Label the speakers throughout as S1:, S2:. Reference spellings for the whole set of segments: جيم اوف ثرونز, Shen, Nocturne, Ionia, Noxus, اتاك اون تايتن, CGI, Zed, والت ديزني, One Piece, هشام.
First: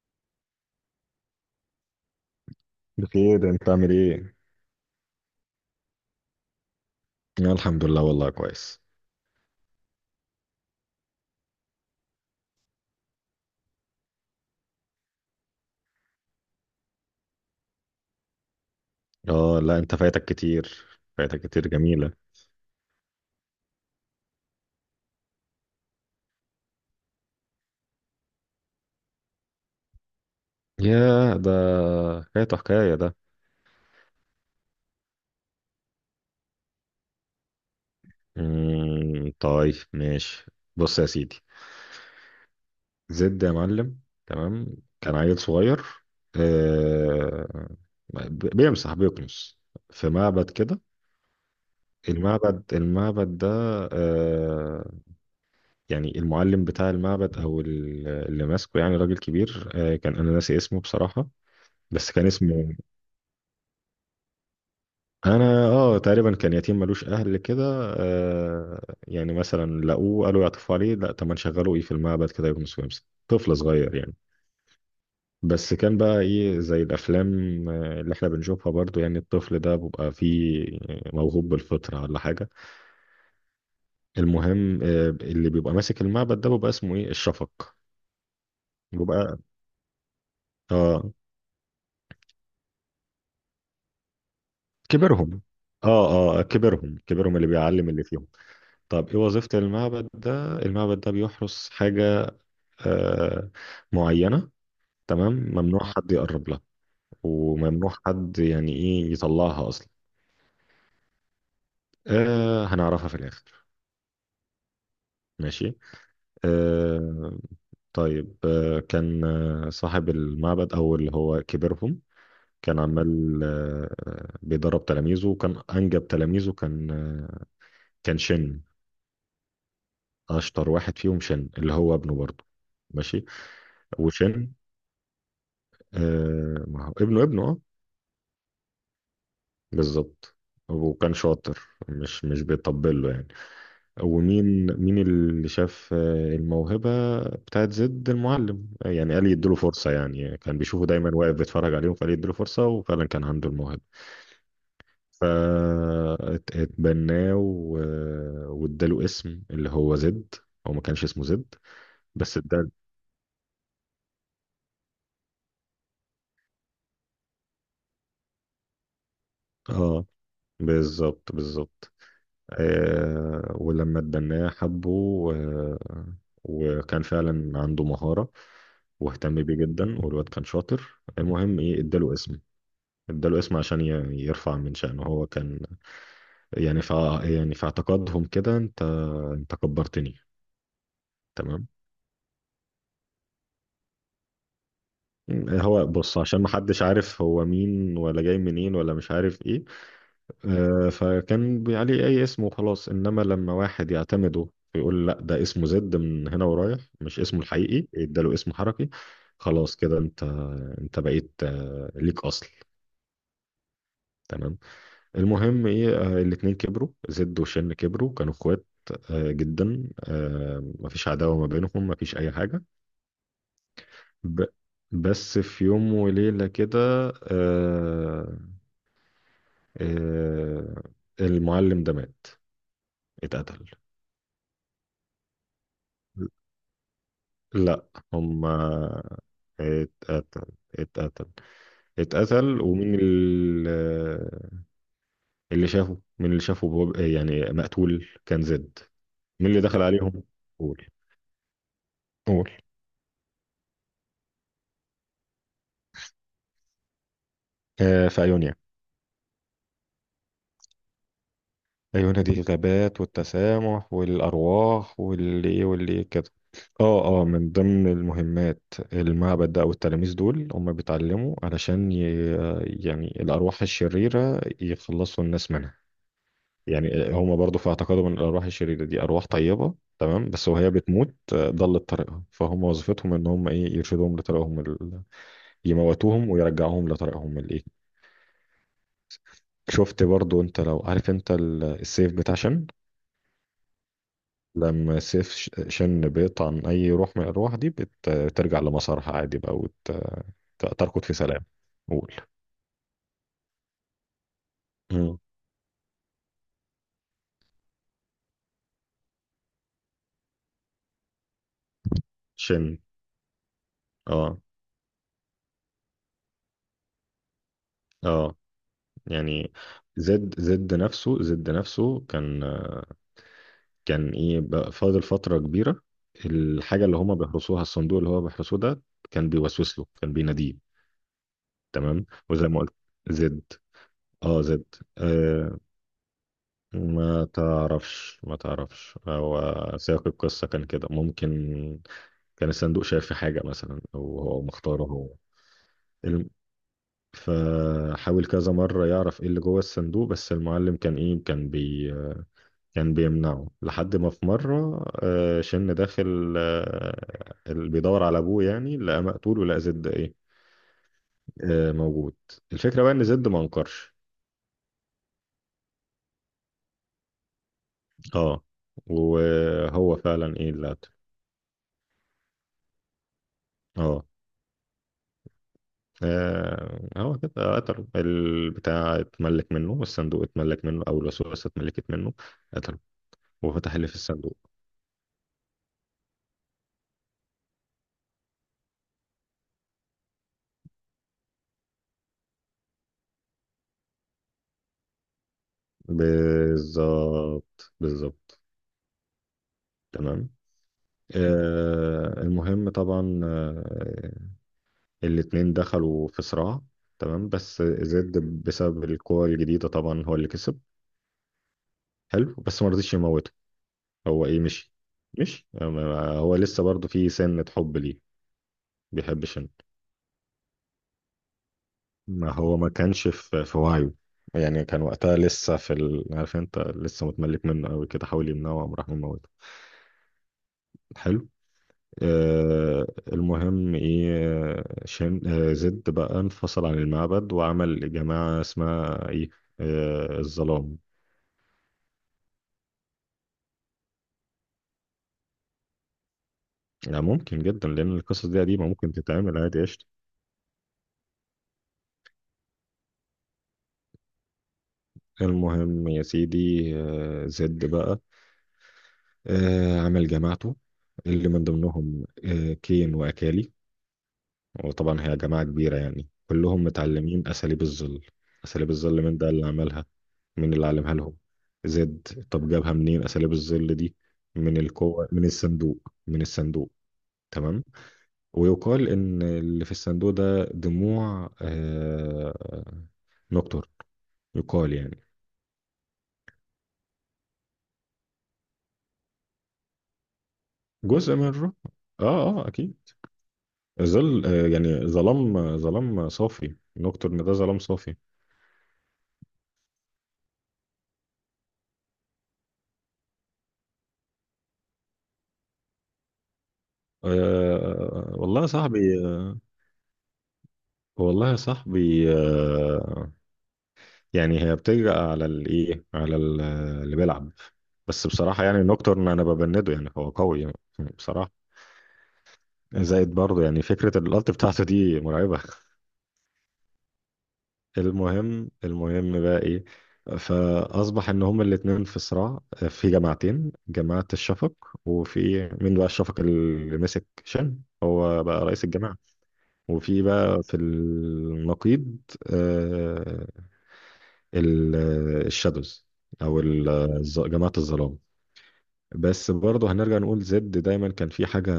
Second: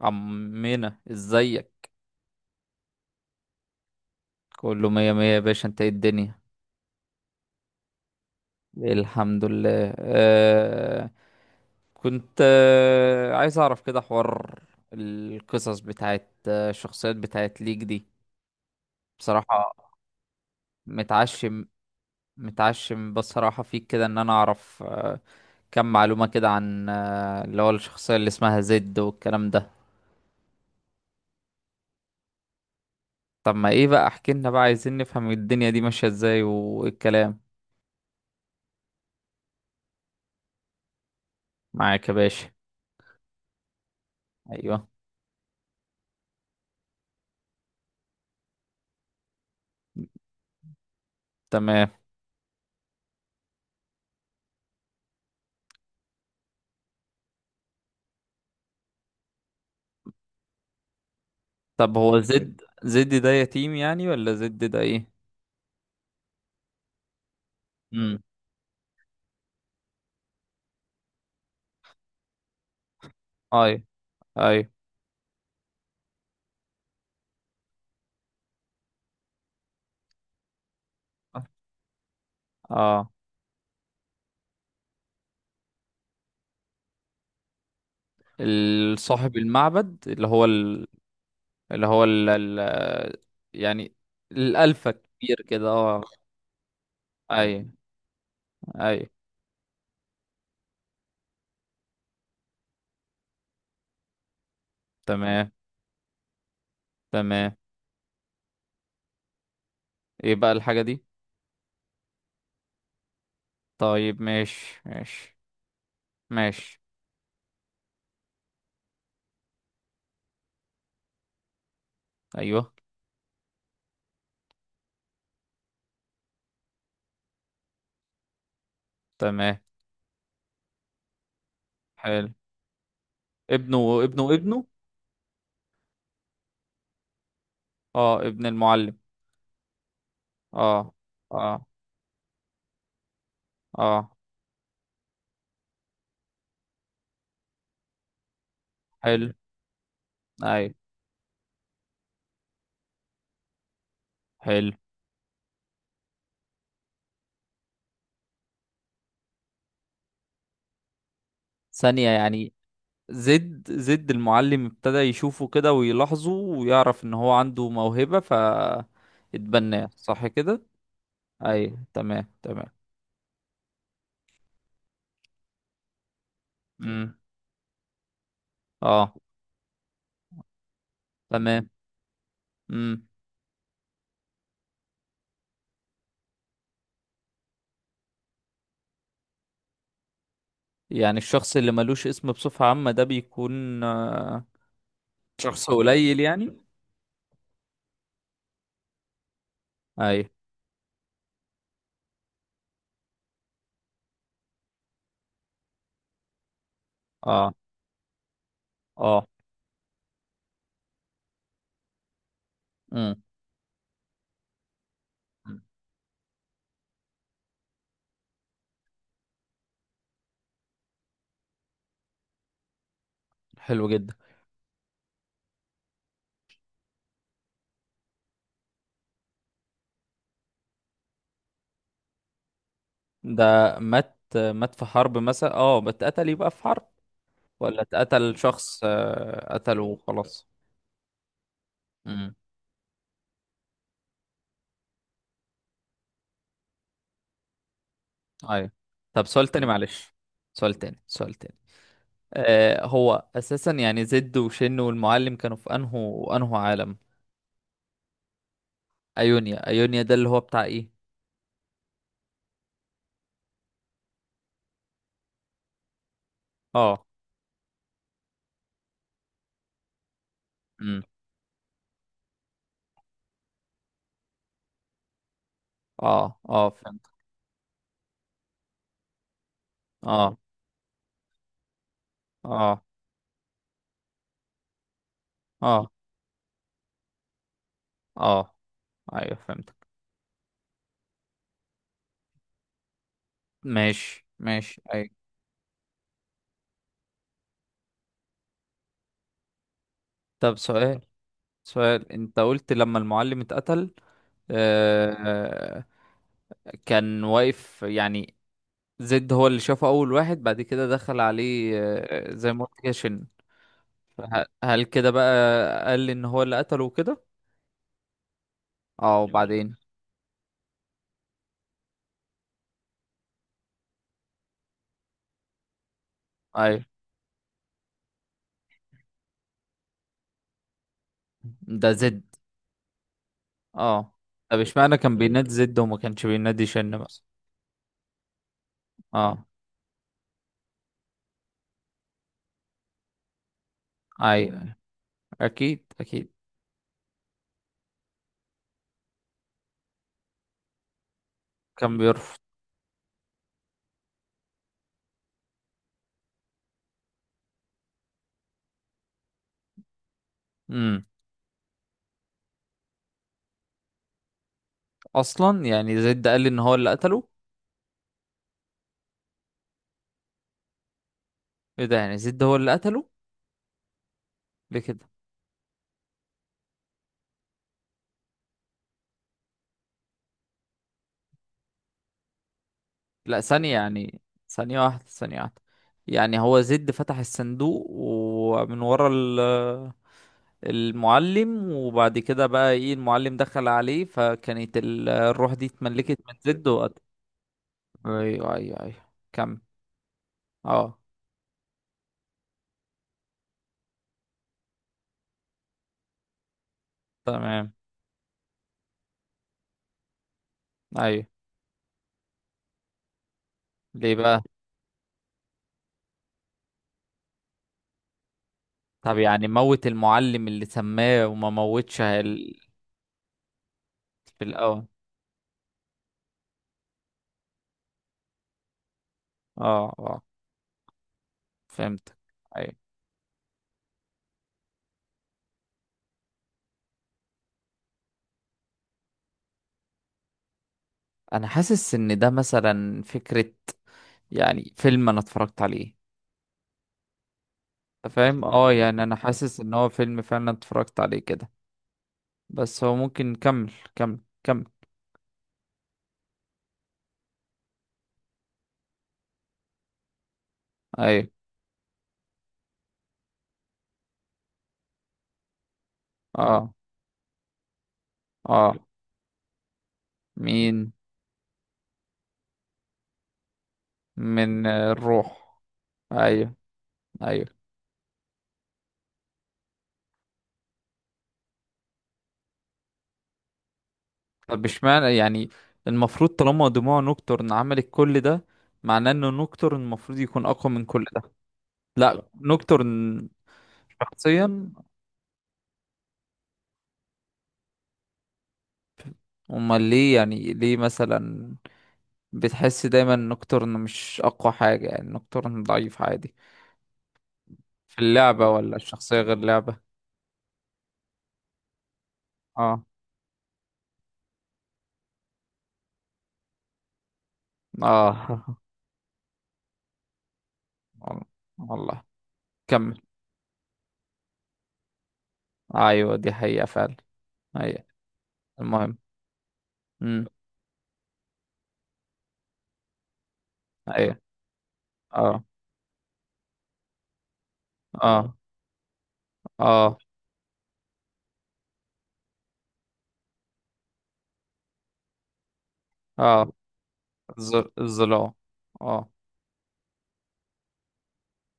S1: عمنا، ازيك؟
S2: بخير، انت عامل ايه؟
S1: كله مية مية يا باشا، انت ايه الدنيا؟
S2: أنا الحمد لله، والله كويس.
S1: الحمد لله، آه. كنت عايز اعرف كده، حوار القصص بتاعت الشخصيات بتاعت ليك دي.
S2: اه
S1: بصراحة
S2: لا انت فايتك كتير، فايتك
S1: متعشم.
S2: كتير جميلة.
S1: متعشم بصراحة فيك كده ان انا اعرف كم معلومة كده عن اللي هو الشخصية اللي اسمها زد والكلام ده.
S2: ياه، ده فايته حكاية ده.
S1: طب ما ايه بقى، احكي لنا بقى. عايزين نفهم الدنيا دي ماشية ازاي والكلام.
S2: طيب، ماشي. بص يا سيدي،
S1: معاك يا باشا.
S2: زد يا معلم. تمام،
S1: ايوه.
S2: كان عيل صغير، آه بيمسح، بيكنس في معبد كده.
S1: تمام.
S2: المعبد المعبد ده، آه يعني المعلم بتاع المعبد او اللي ماسكه، يعني راجل كبير. كان انا ناسي اسمه بصراحة.
S1: طب
S2: بس
S1: هو
S2: كان
S1: زد
S2: اسمه،
S1: زد ده يتيم يعني، ولا زد ده ايه؟
S2: انا تقريبا كان يتيم، ملوش اهل كده.
S1: امم.
S2: يعني مثلا لقوه، قالوا يعطفوا عليه، لا طب ما نشغله ايه في المعبد كده، يكون سويمس طفل
S1: اي،
S2: صغير يعني.
S1: اي.
S2: بس كان بقى ايه زي الافلام، اللي احنا بنشوفها، برضو يعني الطفل ده بيبقى فيه موهوب بالفطرة ولا حاجة.
S1: اه،
S2: المهم اللي بيبقى ماسك المعبد ده بيبقى اسمه ايه الشفق.
S1: صاحب
S2: بيبقى
S1: المعبد اللي هو
S2: اه
S1: اللي هو يعني الالفا كبير
S2: كبرهم.
S1: كده، اه.
S2: اه اه كبرهم، كبرهم اللي
S1: اي،
S2: بيعلم اللي فيهم.
S1: اي.
S2: طب ايه وظيفة المعبد ده؟ المعبد ده بيحرس حاجة آه، معينة. تمام،
S1: تمام،
S2: ممنوع حد يقرب لها،
S1: تمام.
S2: وممنوع حد يعني ايه يطلعها اصلا.
S1: ايه بقى الحاجة دي؟
S2: هنعرفها في الاخر.
S1: طيب، ماشي ماشي.
S2: ماشي.
S1: ماشي.
S2: آه طيب آه كان آه، صاحب المعبد او اللي هو كبيرهم،
S1: ايوه.
S2: كان عمال بيدرب تلاميذه، وكان انجب تلاميذه كان شن،
S1: تمام.
S2: اشطر واحد فيهم شن اللي هو ابنه
S1: حلو.
S2: برضه. ماشي.
S1: ابنه، ابنه،
S2: وشن
S1: ابنه.
S2: ما هو ابنه، ابنه اه.
S1: اه، ابن المعلم.
S2: بالظبط.
S1: اه.
S2: وكان
S1: اه.
S2: شاطر، مش بيطبل له يعني.
S1: اه.
S2: ومين مين اللي شاف الموهبة بتاعت زيد المعلم، يعني قال
S1: حلو.
S2: يديله فرصة، يعني كان
S1: اي.
S2: بيشوفه دايما واقف بيتفرج عليهم، فقال يديله فرصة، وفعلا كان عنده الموهبة.
S1: حلو.
S2: فاتبناه و- واداله اسم اللي هو زد. هو ما كانش اسمه زد،
S1: ثانية
S2: بس
S1: يعني،
S2: ادال.
S1: زد المعلم ابتدى يشوفه كده ويلاحظه ويعرف ان هو عنده موهبة، ف اتبناه.
S2: اه
S1: صح كده؟
S2: بالظبط،
S1: اي،
S2: بالظبط.
S1: تمام، تمام.
S2: ولما اتبناه حبه، آه وكان
S1: امم.
S2: فعلا عنده مهارة،
S1: اه.
S2: واهتم بيه جدا، والواد كان شاطر. المهم
S1: تمام.
S2: ايه، اداله اسم.
S1: امم.
S2: اداله اسم عشان يرفع من شأنه. هو كان يعني ف يعني في اعتقادهم كده، انت انت كبرتني.
S1: يعني الشخص
S2: تمام.
S1: اللي ملوش اسم بصفة عامة ده بيكون شخص
S2: هو بص،
S1: قليل
S2: عشان
S1: يعني.
S2: محدش عارف هو مين ولا جاي منين ولا مش عارف ايه،
S1: اي.
S2: فكان عليه اي اسم وخلاص، انما لما واحد يعتمده ويقول لا ده اسمه زد، من هنا ورايح مش اسمه
S1: اه،
S2: الحقيقي، اداله اسم حركي.
S1: اه.
S2: خلاص كده، انت انت بقيت ليك اصل.
S1: امم.
S2: تمام. المهم ايه، الاتنين كبروا. زد وشن كبروا، كانوا اخوات جدا، مفيش عداوة ما بينهم، مفيش اي حاجة.
S1: حلو جدا.
S2: ب... بس في يوم وليلة كده، آه، آه، المعلم ده مات،
S1: ده.
S2: اتقتل.
S1: مات؟ مات في حرب مثلا، اه؟ بتقتل يبقى في حرب، ولا
S2: لا.
S1: اتقتل،
S2: هم،
S1: شخص قتله
S2: اتقتل،
S1: وخلاص؟
S2: اتقتل،
S1: مم.
S2: اتقتل. اللي شافه، مين اللي شافه، يعني مقتول، كان
S1: ايوه.
S2: زد.
S1: طب سؤال
S2: مين اللي
S1: تاني
S2: دخل
S1: معلش.
S2: عليهم؟
S1: سؤال
S2: قول،
S1: تاني، سؤال تاني.
S2: قول،
S1: هو اساسا يعني زد وشن والمعلم كانوا في انهو عالم؟
S2: في أيونيا.
S1: ايونيا، ايونيا ده اللي هو بتاع ايه؟
S2: عيونها دي الغابات والتسامح والأرواح واللي إيه واللي إيه كده.
S1: اه.
S2: اه اه، من ضمن المهمات، المعبد ده أو التلاميذ دول هم
S1: امم.
S2: بيتعلموا علشان ي... يعني الأرواح الشريرة، يخلصوا الناس منها.
S1: اه، اه، فهمت.
S2: يعني هم برضو في اعتقادهم ان الأرواح الشريرة دي أرواح طيبة تمام،
S1: اه،
S2: بس وهي بتموت ضلت طريقها، فهم
S1: اه،
S2: وظيفتهم ان هم ايه يرشدوهم لطريقهم ال...
S1: اه،
S2: يموتوهم ويرجعوهم لطريقهم الايه.
S1: اه، ايوه، فهمتك.
S2: شفت برضو؟ انت لو عارف، انت السيف بتاع شن،
S1: ماشي ماشي،
S2: لما
S1: ايوه.
S2: سيف شن بيقطع عن أي روح من الأرواح دي، بترجع لمسارها عادي بقى،
S1: طب سؤال.
S2: وتركض في سلام.
S1: سؤال،
S2: قول.
S1: انت قلت لما المعلم اتقتل.
S2: مم.
S1: آه. كان واقف يعني. زد هو اللي شافه اول واحد، بعد كده دخل عليه زي ما
S2: شن.
S1: قلت كده، شن.
S2: اه
S1: هل كده بقى قال لي ان هو اللي قتله وكده؟
S2: اه،
S1: اه،
S2: يعني
S1: وبعدين؟
S2: زد، زد نفسه، زد نفسه كان، كان ايه بقى، فاضل فترة كبيرة.
S1: ايوه.
S2: الحاجة اللي هما بيحرسوها، الصندوق اللي هو بيحرسوه ده، كان بيوسوس له، كان بيناديه.
S1: ده
S2: تمام.
S1: زد.
S2: وزي ما قلت، زد.
S1: اه.
S2: اه
S1: طب
S2: زد.
S1: اشمعنى كان بينادي
S2: آه،
S1: زد وما كانش بينادي شن مثلا؟
S2: ما تعرفش، ما تعرفش،
S1: اه.
S2: هو سياق القصة كان كده ممكن. كان الصندوق شايف في حاجة مثلا، أو هو
S1: ايوه،
S2: مختاره هو.
S1: اكيد
S2: الم-
S1: اكيد.
S2: فحاول كذا مرة يعرف ايه اللي جوه الصندوق، بس المعلم كان ايه،
S1: كان بيرفض.
S2: كان بيمنعه، لحد ما في مرة شن داخل، اللي بيدور على ابوه يعني، لقى مقتول، ولقى زد ايه،
S1: امم.
S2: موجود. الفكرة بقى ان زد ما انكرش.
S1: اصلا يعني زد قال لي ان هو اللي قتله.
S2: اه، وهو فعلا ايه اللي قتله.
S1: ايه ده؟ يعني زد هو اللي قتله؟
S2: اه،
S1: ليه كده؟
S2: هو كده قتله، البتاع اتملك منه، والصندوق اتملك منه، او الوسوسة اتملكت منه، قتله
S1: لا، ثانية
S2: وفتح اللي في
S1: يعني،
S2: الصندوق.
S1: ثانية واحدة، ثانية واحدة. يعني هو زد فتح الصندوق ومن ورا المعلم، وبعد كده بقى ايه، المعلم دخل عليه، فكانت الروح دي اتملكت من زد وقت.
S2: بالظبط، بالظبط.
S1: ايوه، ايوه، ايوه. كم.
S2: تمام.
S1: اه.
S2: المهم طبعا، الاتنين دخلوا في صراع. تمام، بس
S1: تمام.
S2: زد بسبب القوة الجديدة، طبعا هو اللي كسب.
S1: ايوه.
S2: حلو، بس ما رضيش يموته.
S1: ليه
S2: هو ايه،
S1: بقى؟
S2: مشي، مشي هو لسه برضه في سنة حب ليه،
S1: طب
S2: بيحب
S1: يعني
S2: شن.
S1: موت المعلم اللي سماه، وما موتش
S2: ما هو ما كانش في وعيه،
S1: في
S2: يعني كان
S1: الاول.
S2: وقتها لسه في ال... عارف انت، لسه متملك منه قوي كده، حاول يمنعه، وقام راح مموته.
S1: اه، اه،
S2: حلو.
S1: فهمت.
S2: آه المهم ايه، آه، شن آه زد بقى انفصل عن المعبد، وعمل جماعة اسمها ايه، الظلام.
S1: انا حاسس ان ده مثلا فكرة، يعني فيلم انا اتفرجت عليه.
S2: يعني ممكن جدا، لان
S1: أنت
S2: القصص دي
S1: فاهم؟
S2: قديمة،
S1: اه،
S2: ممكن
S1: يعني انا
S2: تتعمل
S1: حاسس
S2: عادي
S1: ان
S2: قشطة.
S1: هو فيلم فعلا اتفرجت عليه كده. بس هو ممكن نكمل. كمل، كمل.
S2: المهم يا سيدي، زد بقى، عمل جماعته، اللي
S1: ايوه.
S2: من ضمنهم كين وأكالي. وطبعا هي جماعة كبيرة يعني، كلهم
S1: اه.
S2: متعلمين أساليب الظل. أساليب
S1: اه.
S2: الظل، من ده اللي عملها، من اللي
S1: مين؟
S2: علمها لهم؟ زد. طب جابها منين أساليب الظل دي؟ من
S1: من
S2: القوة، من
S1: الروح.
S2: الصندوق، من
S1: ايوه.
S2: الصندوق.
S1: ايوه.
S2: تمام. ويقال إن اللي في الصندوق ده دموع نكتر،
S1: طب
S2: يقال يعني.
S1: اشمعنى يعني؟ المفروض طالما دموع نوكتورن عملت كل ده، معناه انه نوكتورن المفروض يكون اقوى من كل
S2: جزء
S1: ده.
S2: من الروح. آه
S1: لا،
S2: أكيد،
S1: نوكتورن
S2: ظل،
S1: شخصيا،
S2: يعني ظلام، ظلام صافي نكتر، إن ده ظلام صافي.
S1: امال ليه يعني؟ ليه مثلا بتحس دايما ان نوكتورن مش اقوى حاجة؟ يعني نوكتورن ضعيف عادي في
S2: والله يا
S1: اللعبة، ولا
S2: صاحبي،
S1: الشخصية غير
S2: آه،
S1: لعبة؟
S2: والله يا صاحبي.
S1: اه،
S2: يعني هي بتجرأ على الايه، على اللي بيلعب. بس
S1: اه.
S2: بصراحة يعني، نوكتورن انا ببنده يعني، هو قوي يعني،
S1: والله.
S2: بصراحة.
S1: والله. كمل.
S2: زائد برضه، يعني فكرة الالت بتاعته دي مرعبة.
S1: ايوه، دي حقيقة فعلا. هي.
S2: المهم،
S1: المهم.
S2: المهم بقى ايه.
S1: امم.
S2: فاصبح ان هما الاتنين في صراع، في جماعتين: جماعة
S1: ايوه.
S2: الشفق،
S1: اه،
S2: وفي مين بقى الشفق، اللي مسك شن، هو
S1: اه،
S2: بقى رئيس الجماعة.
S1: اه،
S2: وفي بقى في النقيض آه، الشادوز، او
S1: اه.
S2: ال- جماعة الظلام.
S1: الظلام. اه.
S2: بس برضه هنرجع نقول، زد دايما كان في حاجة،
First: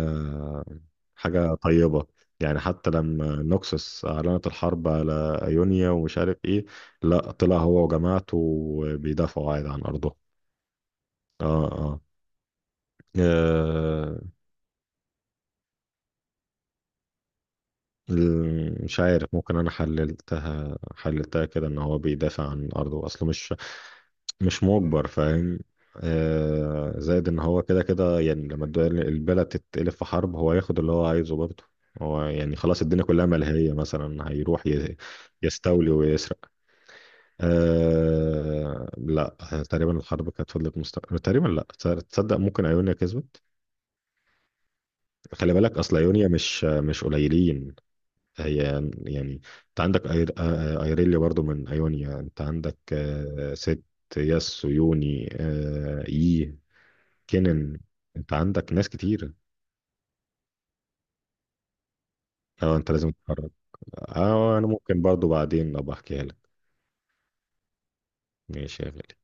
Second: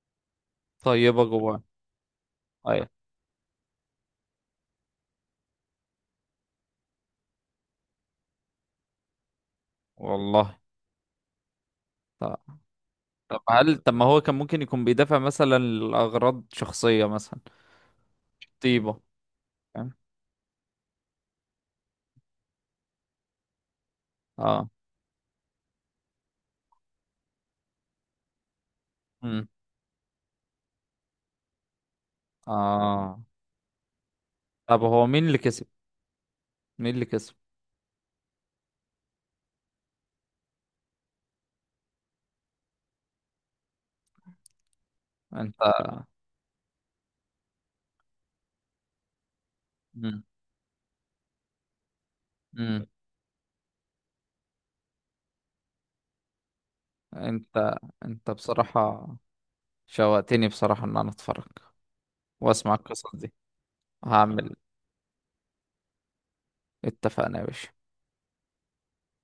S1: طيبة
S2: حاجة
S1: جواه.
S2: طيبة. يعني
S1: ايوه.
S2: حتى لما نوكسوس أعلنت الحرب على أيونيا ومش عارف إيه، لا، طلع هو وجماعته بيدافعوا عادي عن أرضه.
S1: والله.
S2: آه آه,
S1: طب. طب هل طب ما
S2: آه
S1: هو كان ممكن يكون بيدافع مثلا لأغراض شخصية مثلا؟ طيبة.
S2: مش عارف، ممكن انا
S1: فاهم؟
S2: حللتها، حللتها كده ان هو بيدافع عن ارضه، اصله مش، مش
S1: اه.
S2: مجبر، فاهم. زائد ان هو كده كده يعني، لما البلد
S1: امم.
S2: تتقلب في حرب، هو ياخد اللي هو عايزه برضه. هو يعني خلاص الدنيا
S1: اه.
S2: كلها ملهية، مثلا هيروح
S1: طب هو مين اللي كسب؟
S2: يستولي ويسرق.
S1: مين اللي كسب؟
S2: لا، تقريبا الحرب كانت فضلت مستمرة، تقريبا. لا، تصدق ممكن ايونيا كسبت. خلي
S1: انت.
S2: بالك، اصل ايونيا مش، مش قليلين. هي يعني، انت عندك
S1: مم.
S2: أير... آه، آه، ايريليا برضو من ايونيا، انت عندك
S1: مم.
S2: ست، ياس، ويوني، اي
S1: انت
S2: كينن.
S1: انت
S2: انت عندك ناس
S1: بصراحة
S2: كتير.
S1: شوقتني بصراحة ان انا اتفرج واسمع
S2: اه، انت لازم
S1: القصص دي.
S2: تتفرج.
S1: هعمل.
S2: اه، انا ممكن برضو بعدين ابقى احكيها لك.
S1: اتفقنا يا باشا.
S2: ماشي يا غالي.